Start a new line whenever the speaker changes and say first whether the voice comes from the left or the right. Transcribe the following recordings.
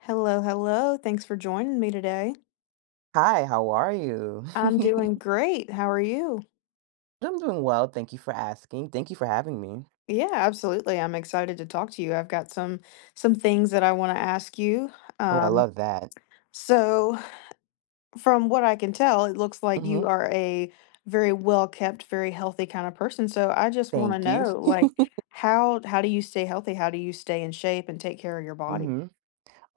left: Hello, hello. Thanks for joining me today.
right: Hi, how are you?
left: I'm doing great. How are you?
right: I'm doing well. Thank you for asking. Thank you for having me.
left: Yeah, absolutely. I'm excited to talk to you. I've got some things that I want to ask you.
right: Oh, I
left: Um,
right: love that.
left: so from what I can tell, it looks like
right: Hmm.
left: you are a very well-kept, very healthy kind of person. So I just want to
right: Thank you.
left: know, like, how do you stay healthy? How do you stay in shape and take care of your body?
right: hmm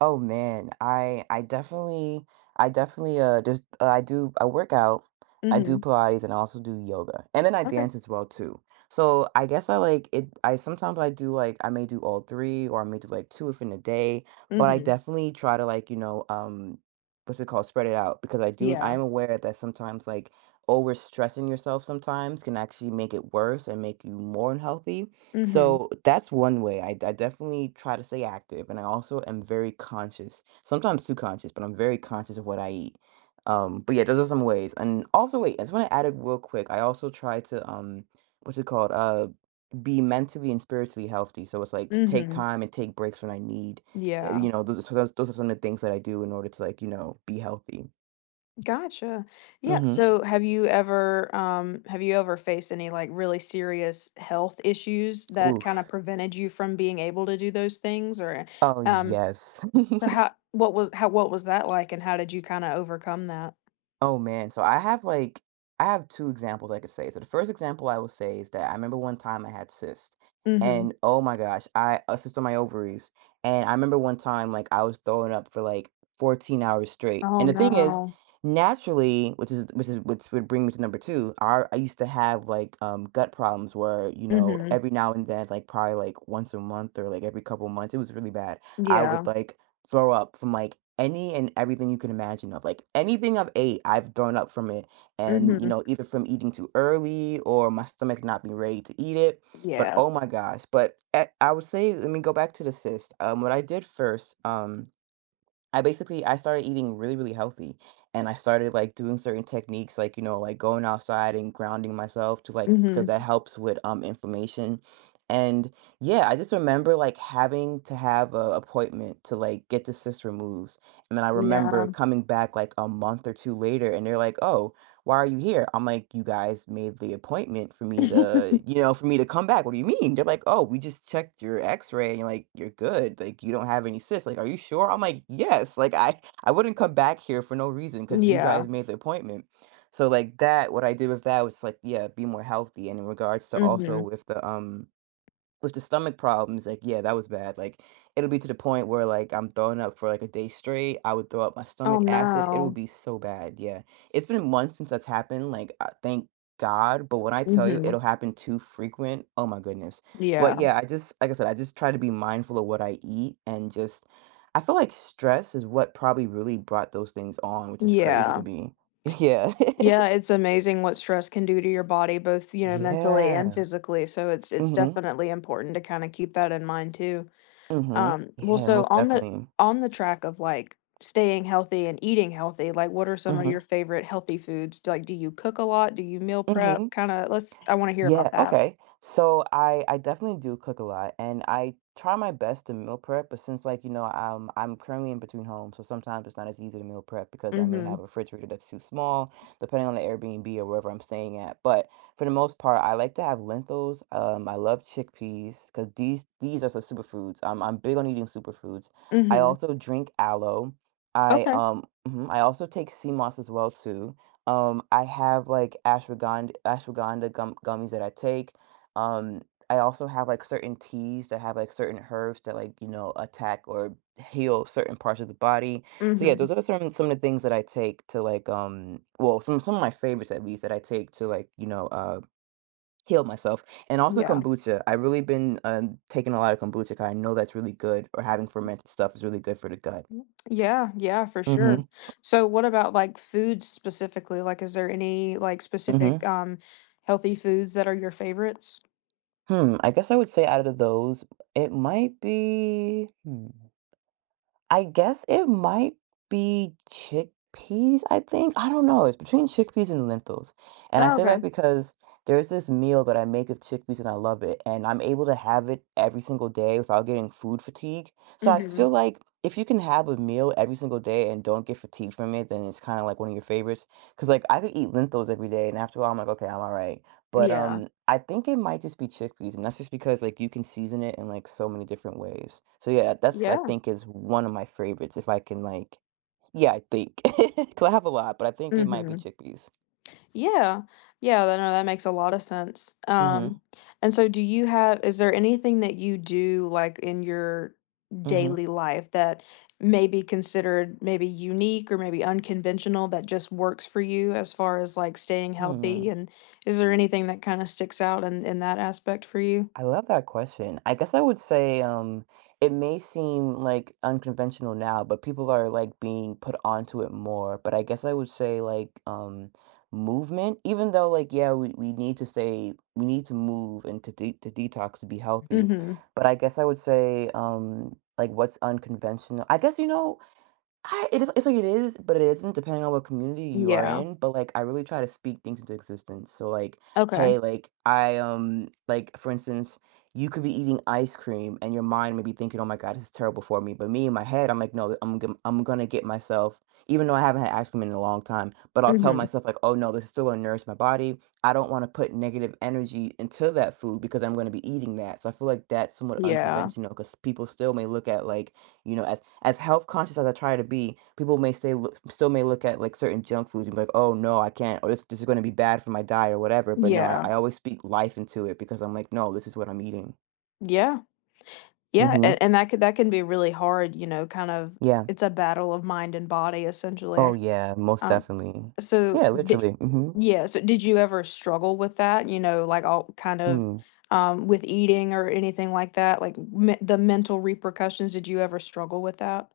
right: Oh, man, I definitely just I do I work out, I do
left: Mm-hmm.
right: Pilates and I also do yoga. And then I
left: Okay.
right: dance as well too. So I guess I like it I sometimes I do like I may do all three or I may do like two if in a day, but I
left: Mm-hmm.
right: definitely try to like spread it out because I
left: Yeah.
right: am aware that sometimes like overstressing yourself sometimes can actually make it worse and make you more unhealthy.
left: Mm-hmm.
right: So that's one way. I definitely try to stay active, and I also am very conscious, sometimes too conscious, but I'm very conscious of what I eat. But yeah, those are some ways. And also, wait, I just want to add it real quick. I also try to what's it called? Be mentally and spiritually healthy. So it's like take
left: Mm-hmm.
right: time and take breaks when I need. uh,
left: Yeah.
right: You know, those are- so those are some of the things that I do in order to be healthy.
left: Gotcha. Yeah.
right: Mm-hmm.
left: So have you ever faced any like really serious health issues that
right: Oof.
left: kind of prevented you from being able to do those things or
right: Oh
left: um
right: yes.
left: so how what was that like and how did you kind of overcome that?
right: Oh, man, so I have two examples I could say. So the first example I will say is that I remember one time I had cysts,
left: Mm-hmm.
right: and oh my gosh, I a cyst on my ovaries, and I remember one time, like, I was throwing up for, like, 14 hours straight,
left: Oh
right: and the thing is,
left: no.
right: naturally, which would bring me to number two, our I used to have, like, gut problems where,
left: Mm-hmm.
right: every now and then, like, probably, like, once a month or, like, every couple months, it was really bad. I
left: Yeah.
right: would, like throw up from like any and everything you can imagine of like anything I've ate, I've thrown up from it. And,
left: Mm-hmm.
right: either from eating too early or my stomach not being ready to eat it. But
left: Yeah.
right: oh my gosh. I would say, let me go back to the cyst. What I did first, I basically I started eating really, really healthy, and I started, like, doing certain techniques, like, like, going outside and grounding myself to, like because that
left: Mm-hmm.
right: helps with, inflammation, and, yeah, I just remember, like, having to have a appointment to, like, get the cyst removed, and then I
left: Yeah.
right: remember coming back, like, a month or two later, and they're like, "Oh, why are you here?" I'm like, "You guys made the appointment for me to, for me to come back. What do you mean?" They're like, "Oh, we just checked your x-ray and you're like, you're good. Like, you don't have any cysts." Like, are you sure? I'm like, "Yes." Like, I wouldn't come back here for no reason because you
left: Yeah.
right: guys made the appointment. So like that, what I did with that was like, yeah, be more healthy. And in regards to
left: Mm-hmm.
right: also with the stomach problems, like, yeah, that was bad, like, it'll be to the point where, like, I'm throwing up for, like, a day straight, I would throw up my
left: Oh
right: stomach acid, it would
left: no.
right: be so bad, yeah. It's been months since that's happened, like, thank God, but when I tell you
left: Mm-hmm.
right: it'll happen too frequent, oh my goodness. But,
left: Yeah.
right: yeah, I just like I said, I just try to be mindful of what I eat and just I feel like stress is what probably really brought those things on, which is crazy to
left: Yeah.
right: me. Yeah.
left: Yeah, it's amazing what stress can do to your body, both, you know, mentally and
right: Yeah.
left: physically, so it's
right: Mhm,
left: definitely important to kinda keep that in mind too.
right: mhm.
left: Well,
right: Yeah,
left: so
right: most
left: on the
right: definitely.
left: on the track of, like, staying healthy and eating healthy, like, what are some of your
right: Mhm,
left: favorite healthy foods? Do- Like, do you cook a lot? Do you meal prep?
right: mhm.
left: Kinda let's I wanna hear about
right: Yeah,
left: that.
right: okay. So I definitely do cook a lot and I try my best to meal prep, but since like, I'm currently in between homes, so sometimes it's not as easy to meal prep because I may have
left: Mhm.
right: a refrigerator that's too small, depending on the Airbnb or wherever I'm staying at. But for the most part, I like to have lentils. I love chickpeas because these are some superfoods. I'm big on eating superfoods. I
left: Mhm.
right: also drink aloe. I
left: Okay.
right: um mhm, I also take sea moss as well too. I have, like, ashwagandha gummies that I take. Um, I also have, like, certain teas that have, like, certain herbs that, like, attack or heal certain parts of the body. So, yeah,
left: Mhm.
right: those are some of the things that I take to, like, well, some of my favorites, at least, that I take to, like, heal myself. And also
left: Yeah.
right: kombucha. I've really been, taking a lot of kombucha 'cause I know that's really good or having fermented stuff is really good for the gut.
left: Yeah, yeah, for sure.
right: Mhm.
left: So what about like foods specifically? Like is there any like specific
right: Mhm.
left: healthy foods that are your favorites?
right: I guess I would say out of those, it might be, I guess it might be chickpeas, I think. I don't know. It's between chickpeas and lentils. And I
left: Oh,
right: say that
left: okay.
right: because there's this meal that I make of chickpeas and I love it. And I'm able to have it every single day without getting food fatigue. So I
left: Mhm.
right: feel like if you can have a meal every single day and don't get fatigued from it, then it's kind of like one of your favorites. Because like I could eat lentils every day and after a while I'm like, okay, I'm all right. But,
left: Yeah.
right: I think it might just be chickpeas, and that's just because, like, you can season it in, like, so many different ways. So, yeah, that's I
left: Yeah.
right: think is one of my favorites if I can, like yeah, I think because I have a lot, but I think it might be
left: Mhm.
right: chickpeas.
left: Yeah. Yeah, that no, that makes a lot of sense.
right: Mhm,
left: And so do you have is there anything that you do, like, in your
right: mhm,
left: daily life that may be considered maybe unique or maybe unconventional that just works for you as far as, like, staying
right: hmm.
left: healthy, and is there anything that kinda sticks out in that aspect for you?
right: I love that question. I guess I would say it may seem like unconventional now, but people are like being put onto it more. But I guess I would say like movement, even though like yeah, we need to stay, we need to move and to detox to be healthy.
left: Mhm.
right: But I guess I would say like what's unconventional. I guess you know I it is it's like it is, but it isn't depending on what community you are
left: Yeah.
right: in, but, like, I really try to speak things into existence, so, like,
left: Okay.
right: "Hey," like, like, for instance, you could be eating ice cream and your mind may be thinking, "Oh my god, this is terrible for me," but me in my head, I'm like, "No, I'm gonna get myself" even though I haven't had ice cream in a long time, but I'll tell
left: Mhm.
right: myself, like, "Oh no, this is still gonna nourish my body. I don't wanna put negative energy into that food because I'm gonna be eating that." So I feel like that's somewhat
left: Yeah.
right: unconventional because people still may look at, like, as health conscious as I try to be, people still may look at like certain junk foods and be like, "Oh no, I can't," or "This is going to be bad for my diet" or whatever. But no, I,
left: Yeah.
right: I always speak life into it because I'm like, "No, this is what I'm eating."
left: Yeah. Yeah,
right: Mm-hmm.
left: and that could that can be really hard, you know, kind of
right: Yeah.
left: it's a battle of mind and body
right: Oh
left: essentially.
right: yeah, most
left: Um,
right: definitely.
left: so
right: Yeah,
left: di
right: literally. Mm-hmm.
left: yeah, so did you ever struggle with that, you know, like all kind of with eating or anything like that? Like me the mental repercussions, did you ever struggle with that?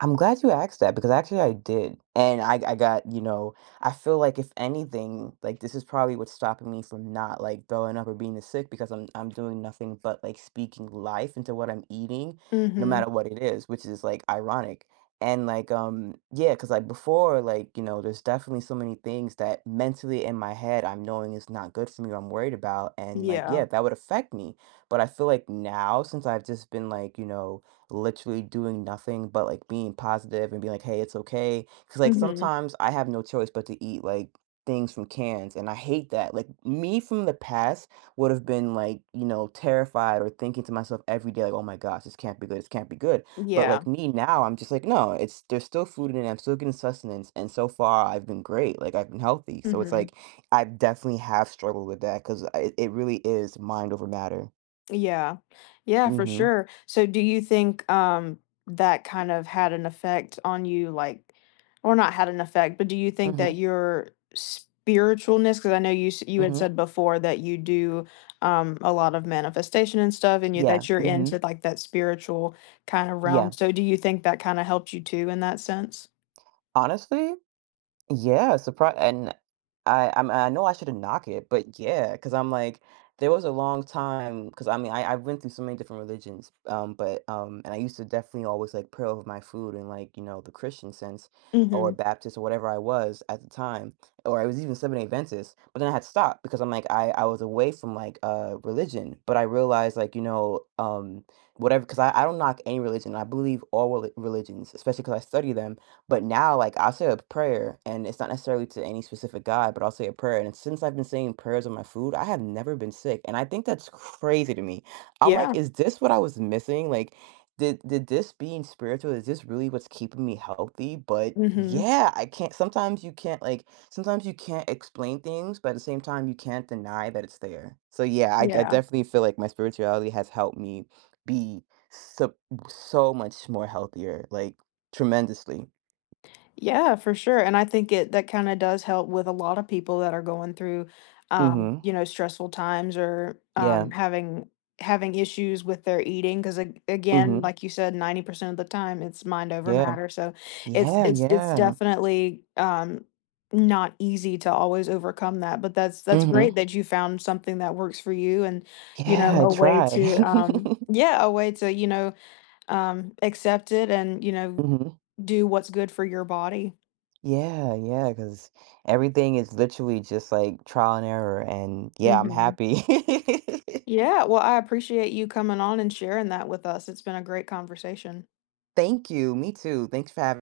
right: I'm glad you asked that because actually I did. And I got, I feel like if anything, like this is probably what's stopping me from not like throwing up or being sick because I'm doing nothing but like speaking life into what I'm eating, no
left: Mhm.
right: matter what it is, which is like ironic. And like yeah, because like before, like, there's definitely so many things that mentally in my head I'm knowing is not good for me or I'm worried about. And like,
left: Yeah.
right: yeah, that would affect me. But I feel like now since I've just been like, literally doing nothing but like being positive and being like, hey, it's okay. Cause like
left: Mhm.
right: sometimes I have no choice but to eat like things from cans and I hate that. Like me from the past would have been like, terrified or thinking to myself every day, like, oh my gosh, this can't be good, this can't be good. But
left: Yeah.
right: like me now, I'm just like, no, it's there's still food in it. I'm still getting sustenance. And so far I've been great. Like I've been healthy. So it's
left: Mhm.
right: like I definitely have struggled with that because it really is mind over matter.
left: Yeah. Yeah, for
right: Mm-hmm.
left: sure. So do you think that kind of had an effect on you like or not had an effect, but do you think
right: Mm-hmm.
left: that your spiritualness, because I know you had
right: Mm-hmm.
left: said before that you do a lot of manifestation and stuff and you
right: Yeah.
left: that you're
right: Mm-hmm.
left: into like that spiritual kind of realm.
right: Yeah.
left: So do you think that kind of helped you too in that sense?
right: Honestly, yeah, surprise and I know I shouldn't knock it, but yeah, because 'cause I'm like, there was a long time, because I mean, I went through so many different religions, and I used to definitely always, like, pray over my food and like, the Christian sense or
left: Mhm.
right: Baptist or whatever I was at the time, or I was even Seventh-day Adventist, but then I had to stop because I'm like, I was away from, like, religion, but I realized, like, whatever because I don't knock any religion, I believe all religions, especially because I study them. But now, like, I'll say a prayer, and it's not necessarily to any specific God, but I'll say a prayer. And since I've been saying prayers on my food, I have never been sick. And I think that's crazy to me. I'm
left: Yeah.
right: like, is this what I was missing? Like, did this being spiritual, is this really what's keeping me healthy? But
left: Mhm.
right: yeah, I can't sometimes you can't explain things, but at the same time you can't deny that it's there. So yeah, I
left: Yeah.
right: definitely feel like my spirituality has helped me be so so much more healthier, like tremendously.
left: Yeah, for sure. And I think it that kind of does help with a lot of people that are going through
right: Mhm.
left: you know, stressful times or
right: Yeah.
left: having having issues with their eating because again,
right: Mhm.
left: like you said, 90% of the time it's mind over
right: Yeah.
left: matter. So it's
right: Yeah,
left: it's it's
right: yeah.
left: definitely not easy to always overcome that. But that's great
right: Mhm.
left: that you found something that works for you and you know,
right: Yeah, I
left: a way
right: try.
left: to um yeah, a way to, you know, accept it and, you know,
right: Mhm.
left: do what's good for your body.
right: Yeah, yeah. Cause everything is literally just, like, trial and error, and, yeah, I'm
left: Mhm.
right: happy.
left: Yeah, well, I appreciate you coming on and sharing that with us. It's been a great conversation.
right: Thank you, me too. Thanks for having.